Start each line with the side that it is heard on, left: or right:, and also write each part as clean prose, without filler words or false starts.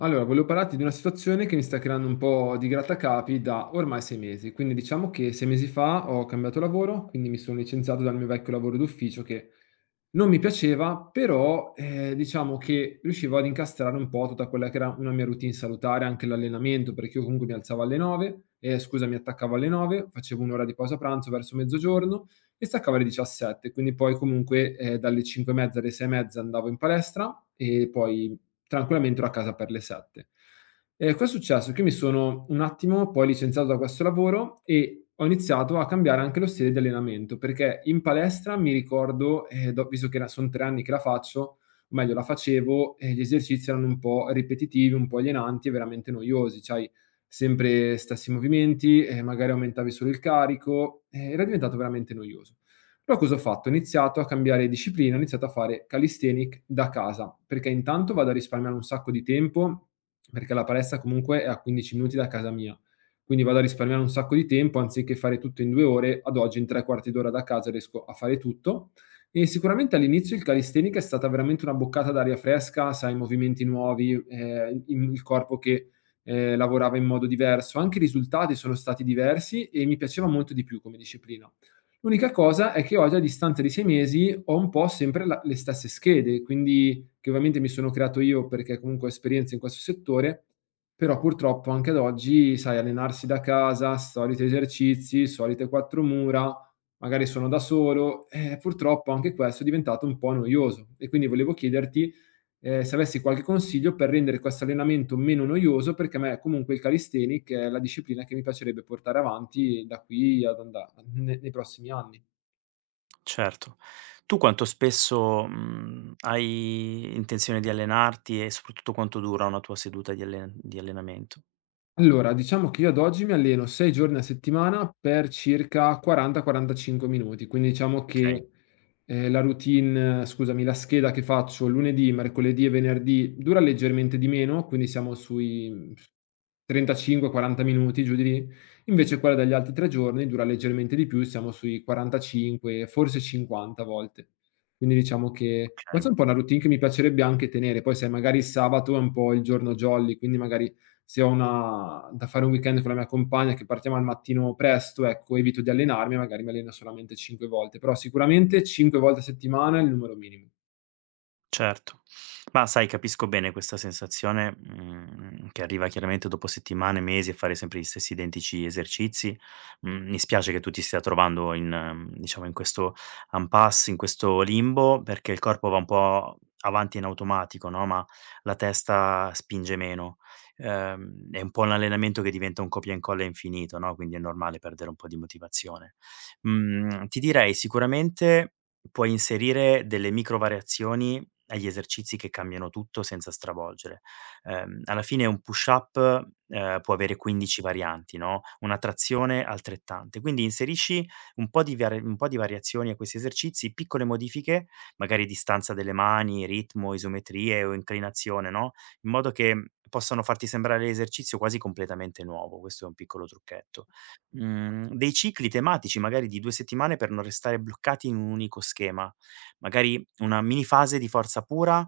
left: Allora, volevo parlarti di una situazione che mi sta creando un po' di grattacapi da ormai 6 mesi. Quindi diciamo che 6 mesi fa ho cambiato lavoro, quindi mi sono licenziato dal mio vecchio lavoro d'ufficio che non mi piaceva, però diciamo che riuscivo ad incastrare un po' tutta quella che era una mia routine salutare, anche l'allenamento, perché io comunque mi alzavo alle 9, scusa, mi attaccavo alle 9, facevo un'ora di pausa pranzo verso mezzogiorno e staccavo alle 17, quindi poi comunque dalle 5 e mezza alle 6 e mezza andavo in palestra e poi tranquillamente ero a casa per le 7. E cosa è successo? Che io mi sono un attimo poi licenziato da questo lavoro e ho iniziato a cambiare anche lo stile di allenamento, perché in palestra mi ricordo, visto che sono tre anni che la faccio, o meglio la facevo, gli esercizi erano un po' ripetitivi, un po' alienanti e veramente noiosi, c'hai sempre stessi movimenti, magari aumentavi solo il carico, era diventato veramente noioso. Però cosa ho fatto? Ho iniziato a cambiare disciplina, ho iniziato a fare calisthenic da casa, perché intanto vado a risparmiare un sacco di tempo, perché la palestra comunque è a 15 minuti da casa mia. Quindi vado a risparmiare un sacco di tempo, anziché fare tutto in 2 ore, ad oggi in 3 quarti d'ora da casa riesco a fare tutto. E sicuramente all'inizio il calisthenic è stata veramente una boccata d'aria fresca, sai, movimenti nuovi, il corpo che, lavorava in modo diverso. Anche i risultati sono stati diversi e mi piaceva molto di più come disciplina. L'unica cosa è che oggi a distanza di 6 mesi ho un po' sempre la le stesse schede, quindi che ovviamente mi sono creato io perché comunque ho esperienza in questo settore, però purtroppo anche ad oggi, sai, allenarsi da casa, soliti esercizi, solite quattro mura, magari sono da solo, purtroppo anche questo è diventato un po' noioso. E quindi volevo chiederti se avessi qualche consiglio per rendere questo allenamento meno noioso, perché a me comunque il calisthenic è la disciplina che mi piacerebbe portare avanti da qui ad anda ne nei prossimi anni.
right: Certo. Tu quanto spesso, mhmm, hai intenzione di allenarti e soprattutto quanto dura una tua seduta di allen di allenamento?
left: Allora, diciamo che io ad oggi mi alleno 6 giorni a settimana per circa 40, 45 minuti, quindi diciamo
right: Okay,
left: che, la routine scusami, la scheda che faccio lunedì, mercoledì e venerdì dura leggermente di meno, quindi siamo sui 35-40 minuti, giù di lì. Invece quella degli altri 3 giorni dura leggermente di più, siamo sui 45, forse 50 a volte. Quindi diciamo che questa
right: okay.
left: è un po' una routine che mi piacerebbe anche tenere. Poi sai, magari il sabato è un po' il giorno jolly, quindi magari se ho una da fare un weekend con la mia compagna che partiamo al mattino presto, ecco, evito di allenarmi, magari mi alleno solamente 5 volte, però sicuramente 5 volte a settimana è il numero minimo.
right: Certo. Ma sai, capisco bene questa sensazione, mhmm, che arriva chiaramente dopo settimane, mesi a fare sempre gli stessi identici esercizi. Mhmm, mi spiace che tu ti stia trovando in diciamo, in questo impasse, in questo limbo, perché il corpo va un po' avanti in automatico, no, ma la testa spinge meno. È un po' un allenamento che diventa un copia e incolla infinito, no, quindi è normale perdere un po' di motivazione. Mhmm, ti direi sicuramente puoi inserire delle micro variazioni agli esercizi che cambiano tutto senza stravolgere. Alla fine un push-up, può avere 15 varianti, no, una trazione altrettante. Quindi inserisci un po' di variazioni a questi esercizi, piccole modifiche, magari distanza delle mani, ritmo, isometrie o inclinazione, no, in modo che possano farti sembrare l'esercizio quasi completamente nuovo. Questo è un piccolo trucchetto. Mhmm, dei cicli tematici magari di 2 settimane per non restare bloccati in un unico schema. Magari una mini fase di forza pura,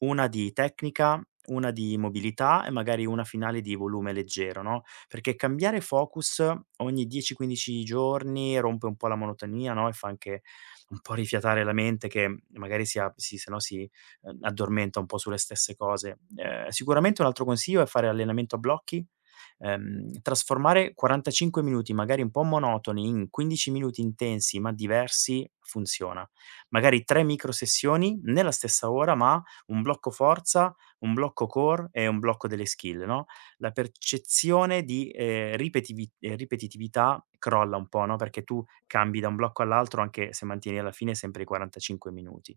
right: una di tecnica, una di mobilità e magari una finale di volume leggero, no, perché cambiare focus ogni 10, 15 giorni rompe un po' la monotonia, no, e fa anche un po' rifiatare la mente che magari si a si se no si, addormenta un po' sulle stesse cose. Sicuramente un altro consiglio è fare allenamento a blocchi, trasformare 45 minuti magari un po' monotoni in 15 minuti intensi ma diversi funziona. Magari 3 micro sessioni nella stessa ora ma un blocco forza, un blocco core e un blocco delle skill, no, la percezione di, ripetivi ripetitività crolla un po', no, perché tu cambi da un blocco all'altro anche se mantieni alla fine sempre i 45 minuti.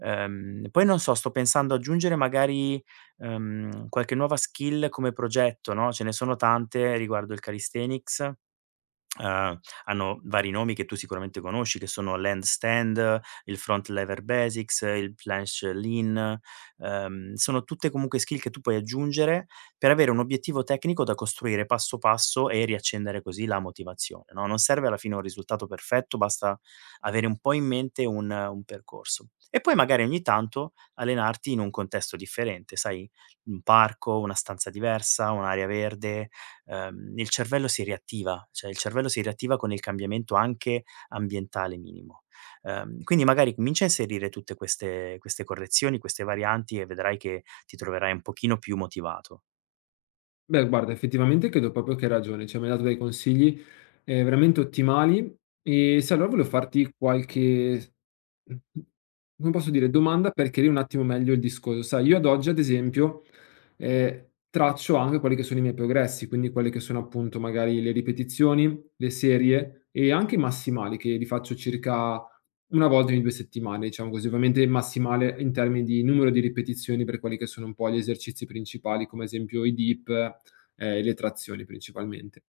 right: Poi non so, sto pensando aggiungere magari, qualche nuova skill come progetto, no, ce ne sono tante riguardo il calisthenics. Uhm, Hanno vari nomi che tu sicuramente conosci, che sono l'handstand, il front lever basics, il planche lean, sono tutte comunque skill che tu puoi aggiungere per avere un obiettivo tecnico da costruire passo passo e riaccendere così la motivazione, no, non serve alla fine un risultato perfetto, basta avere un po' in mente un percorso. E poi magari ogni tanto allenarti in un contesto differente, sai, un parco, una stanza diversa, un'area verde, il cervello si riattiva, cioè il cervello si riattiva con il cambiamento anche ambientale minimo. Quindi magari comincia a inserire tutte queste correzioni, queste varianti e vedrai che ti troverai un pochino più motivato.
left: Beh, guarda, effettivamente credo proprio che hai ragione, cioè mi hai dato dei consigli veramente ottimali e se allora volevo farti qualche, come posso dire, domanda per chiarire un attimo meglio il discorso. Sai, io ad oggi, ad esempio, traccio anche quelli che sono i miei progressi, quindi quelle che sono appunto magari le ripetizioni, le serie e anche i massimali che li faccio circa una volta ogni due settimane, diciamo così, ovviamente il massimale in termini di numero di ripetizioni per quelli che sono un po' gli esercizi principali, come ad esempio i dip le trazioni principalmente.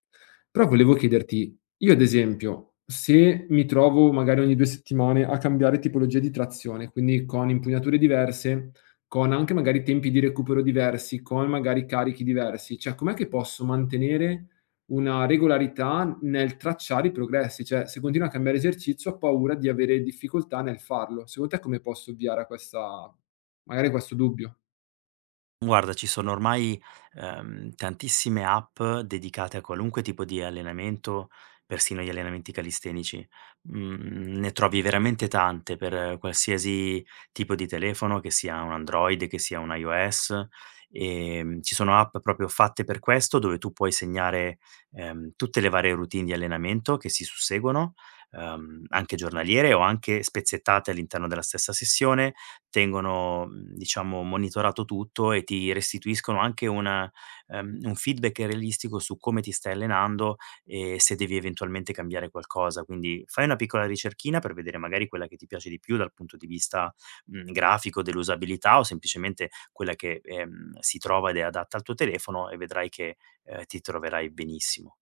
left: Però volevo chiederti, io ad esempio, se mi trovo magari ogni 2 settimane a cambiare tipologia di trazione, quindi con impugnature diverse, con anche magari tempi di recupero diversi, con magari carichi diversi, cioè com'è che posso mantenere una regolarità nel tracciare i progressi? Cioè, se continuo a cambiare esercizio ho paura di avere difficoltà nel farlo. Secondo te come posso ovviare a questa magari a questo dubbio?
right: Guarda, ci sono ormai, tantissime app dedicate a qualunque tipo di allenamento, persino gli allenamenti calistenici. Mhmm, ne trovi veramente tante per qualsiasi tipo di telefono, che sia un Android, che sia un iOS. Ci sono app proprio fatte per questo, dove tu puoi segnare, tutte le varie routine di allenamento che si susseguono, anche giornaliere o anche spezzettate all'interno della stessa sessione tengono, mhmm, diciamo monitorato tutto e ti restituiscono anche una un feedback realistico su come ti stai allenando e se devi eventualmente cambiare qualcosa. Quindi fai una piccola ricerchina per vedere magari quella che ti piace di più dal punto di vista, mhmm, grafico, dell'usabilità o semplicemente quella che, si trova ed è adatta al tuo telefono e vedrai che, ti troverai benissimo.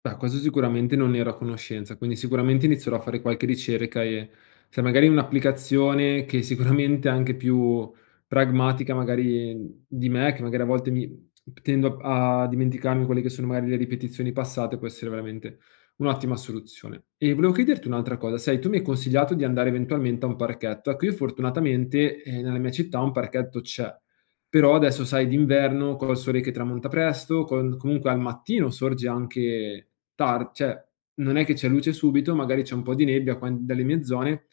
left: Beh, questo sicuramente non ne ero a conoscenza, quindi sicuramente inizierò a fare qualche ricerca e se magari un'applicazione che sicuramente è anche più pragmatica magari di me, che magari a volte mi tendo a dimenticarmi quelle che sono magari le ripetizioni passate, può essere veramente un'ottima soluzione. E volevo chiederti un'altra cosa, sai, tu mi hai consigliato di andare eventualmente a un parchetto. Ecco, io fortunatamente, nella mia città un parchetto c'è. Però adesso sai d'inverno col sole che tramonta presto, con comunque al mattino sorge anche tar cioè non è che c'è luce subito, magari c'è un po' di nebbia qua in dalle mie zone,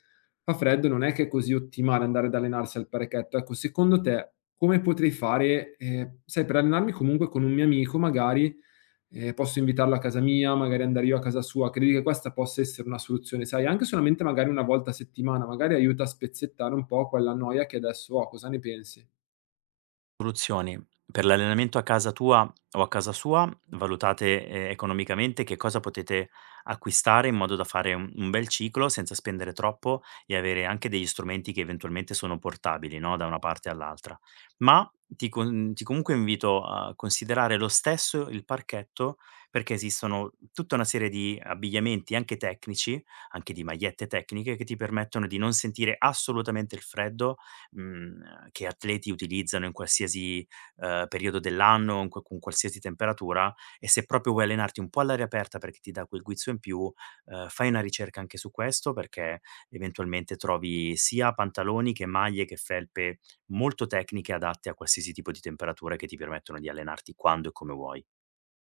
left: fa freddo, non è che è così ottimale andare ad allenarsi al parchetto. Ecco, secondo te come potrei fare, sai per allenarmi comunque con un mio amico magari, posso invitarlo a casa mia, magari andare io a casa sua, credi che questa possa essere una soluzione, sai, anche solamente magari 1 volta a settimana, magari aiuta a spezzettare un po' quella noia che adesso ho, cosa ne pensi?
right: Soluzioni per l'allenamento a casa tua o a casa sua, valutate, economicamente che cosa potete acquistare in modo da fare un bel ciclo senza spendere troppo e avere anche degli strumenti che eventualmente sono portabili, no, da una parte all'altra. Ma ti comunque invito a considerare lo stesso il parchetto, perché esistono tutta una serie di abbigliamenti anche tecnici, anche di magliette tecniche, che ti permettono di non sentire assolutamente il freddo, mhmm, che atleti utilizzano in qualsiasi, periodo dell'anno, in qua con qualsiasi temperatura e se proprio vuoi allenarti un po' all'aria aperta perché ti dà quel guizzo in più, fai una ricerca anche su questo perché eventualmente trovi sia pantaloni che maglie che felpe molto tecniche adatte a qualsiasi tipo di temperatura che ti permettono di allenarti quando e come vuoi.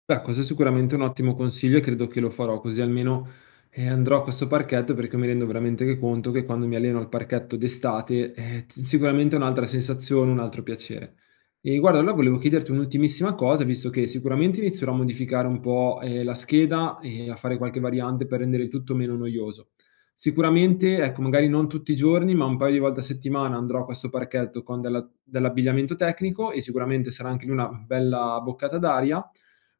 left: Beh, questo è sicuramente un ottimo consiglio e credo che lo farò, così almeno, andrò a questo parchetto perché mi rendo veramente che conto che quando mi alleno al parchetto d'estate, t sicuramente è un'altra sensazione, un altro piacere. E guarda, allora volevo chiederti un'ultimissima cosa, visto che sicuramente inizierò a modificare un po', la scheda e a fare qualche variante per rendere il tutto meno noioso. Sicuramente, ecco, magari non tutti i giorni, ma un paio di volte a settimana andrò a questo parchetto con della dell'abbigliamento tecnico e sicuramente sarà anche lì una bella boccata d'aria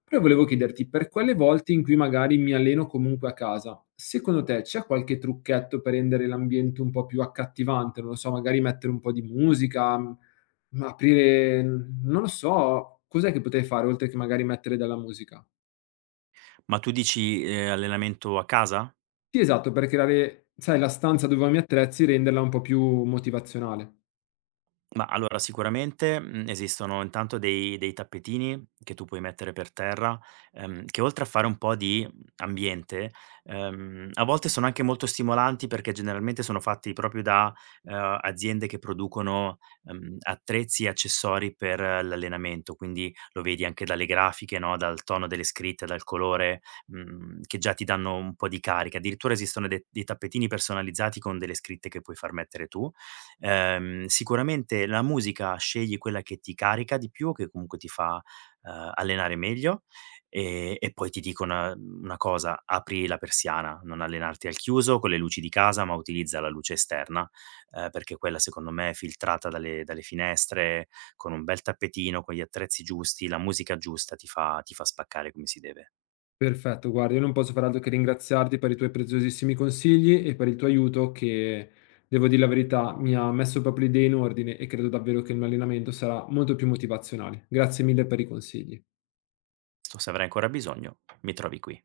left: però volevo chiederti, per quelle volte in cui magari mi alleno comunque a casa, secondo te c'è qualche trucchetto per rendere l'ambiente un po' più accattivante? Non lo so, magari mettere un po' di musica, aprire non lo so, cos'è che potrei fare oltre che magari mettere della musica?
right: Ma tu dici, allenamento a casa?
left: Sì, esatto, per creare, sai, la stanza dove ho i miei attrezzi renderla un po' più motivazionale.
right: Ma allora sicuramente, mhmm, esistono intanto dei tappetini che tu puoi mettere per terra, che oltre a fare un po' di ambiente, a volte sono anche molto stimolanti perché generalmente sono fatti proprio da, aziende che producono, attrezzi e accessori per l'allenamento, quindi lo vedi anche dalle grafiche, no, dal tono delle scritte, dal colore, mhmm, che già ti danno un po' di carica. Addirittura esistono de dei tappetini personalizzati con delle scritte che puoi far mettere tu. Sicuramente la musica scegli quella che ti carica di più, che comunque ti fa, allenare meglio, e poi ti dico una cosa: apri la persiana, non allenarti al chiuso con le luci di casa, ma utilizza la luce esterna, perché quella secondo me è filtrata dalle finestre, con un bel tappetino, con gli attrezzi giusti, la musica giusta ti fa spaccare come si deve.
left: Perfetto, guarda, io non posso far altro che ringraziarti per i tuoi preziosissimi consigli e per il tuo aiuto che, devo dire la verità, mi ha messo proprio le idee in ordine e credo davvero che il mio allenamento sarà molto più motivazionale. Grazie mille per i consigli.
right: Sto se avrai ancora bisogno, mi trovi qui.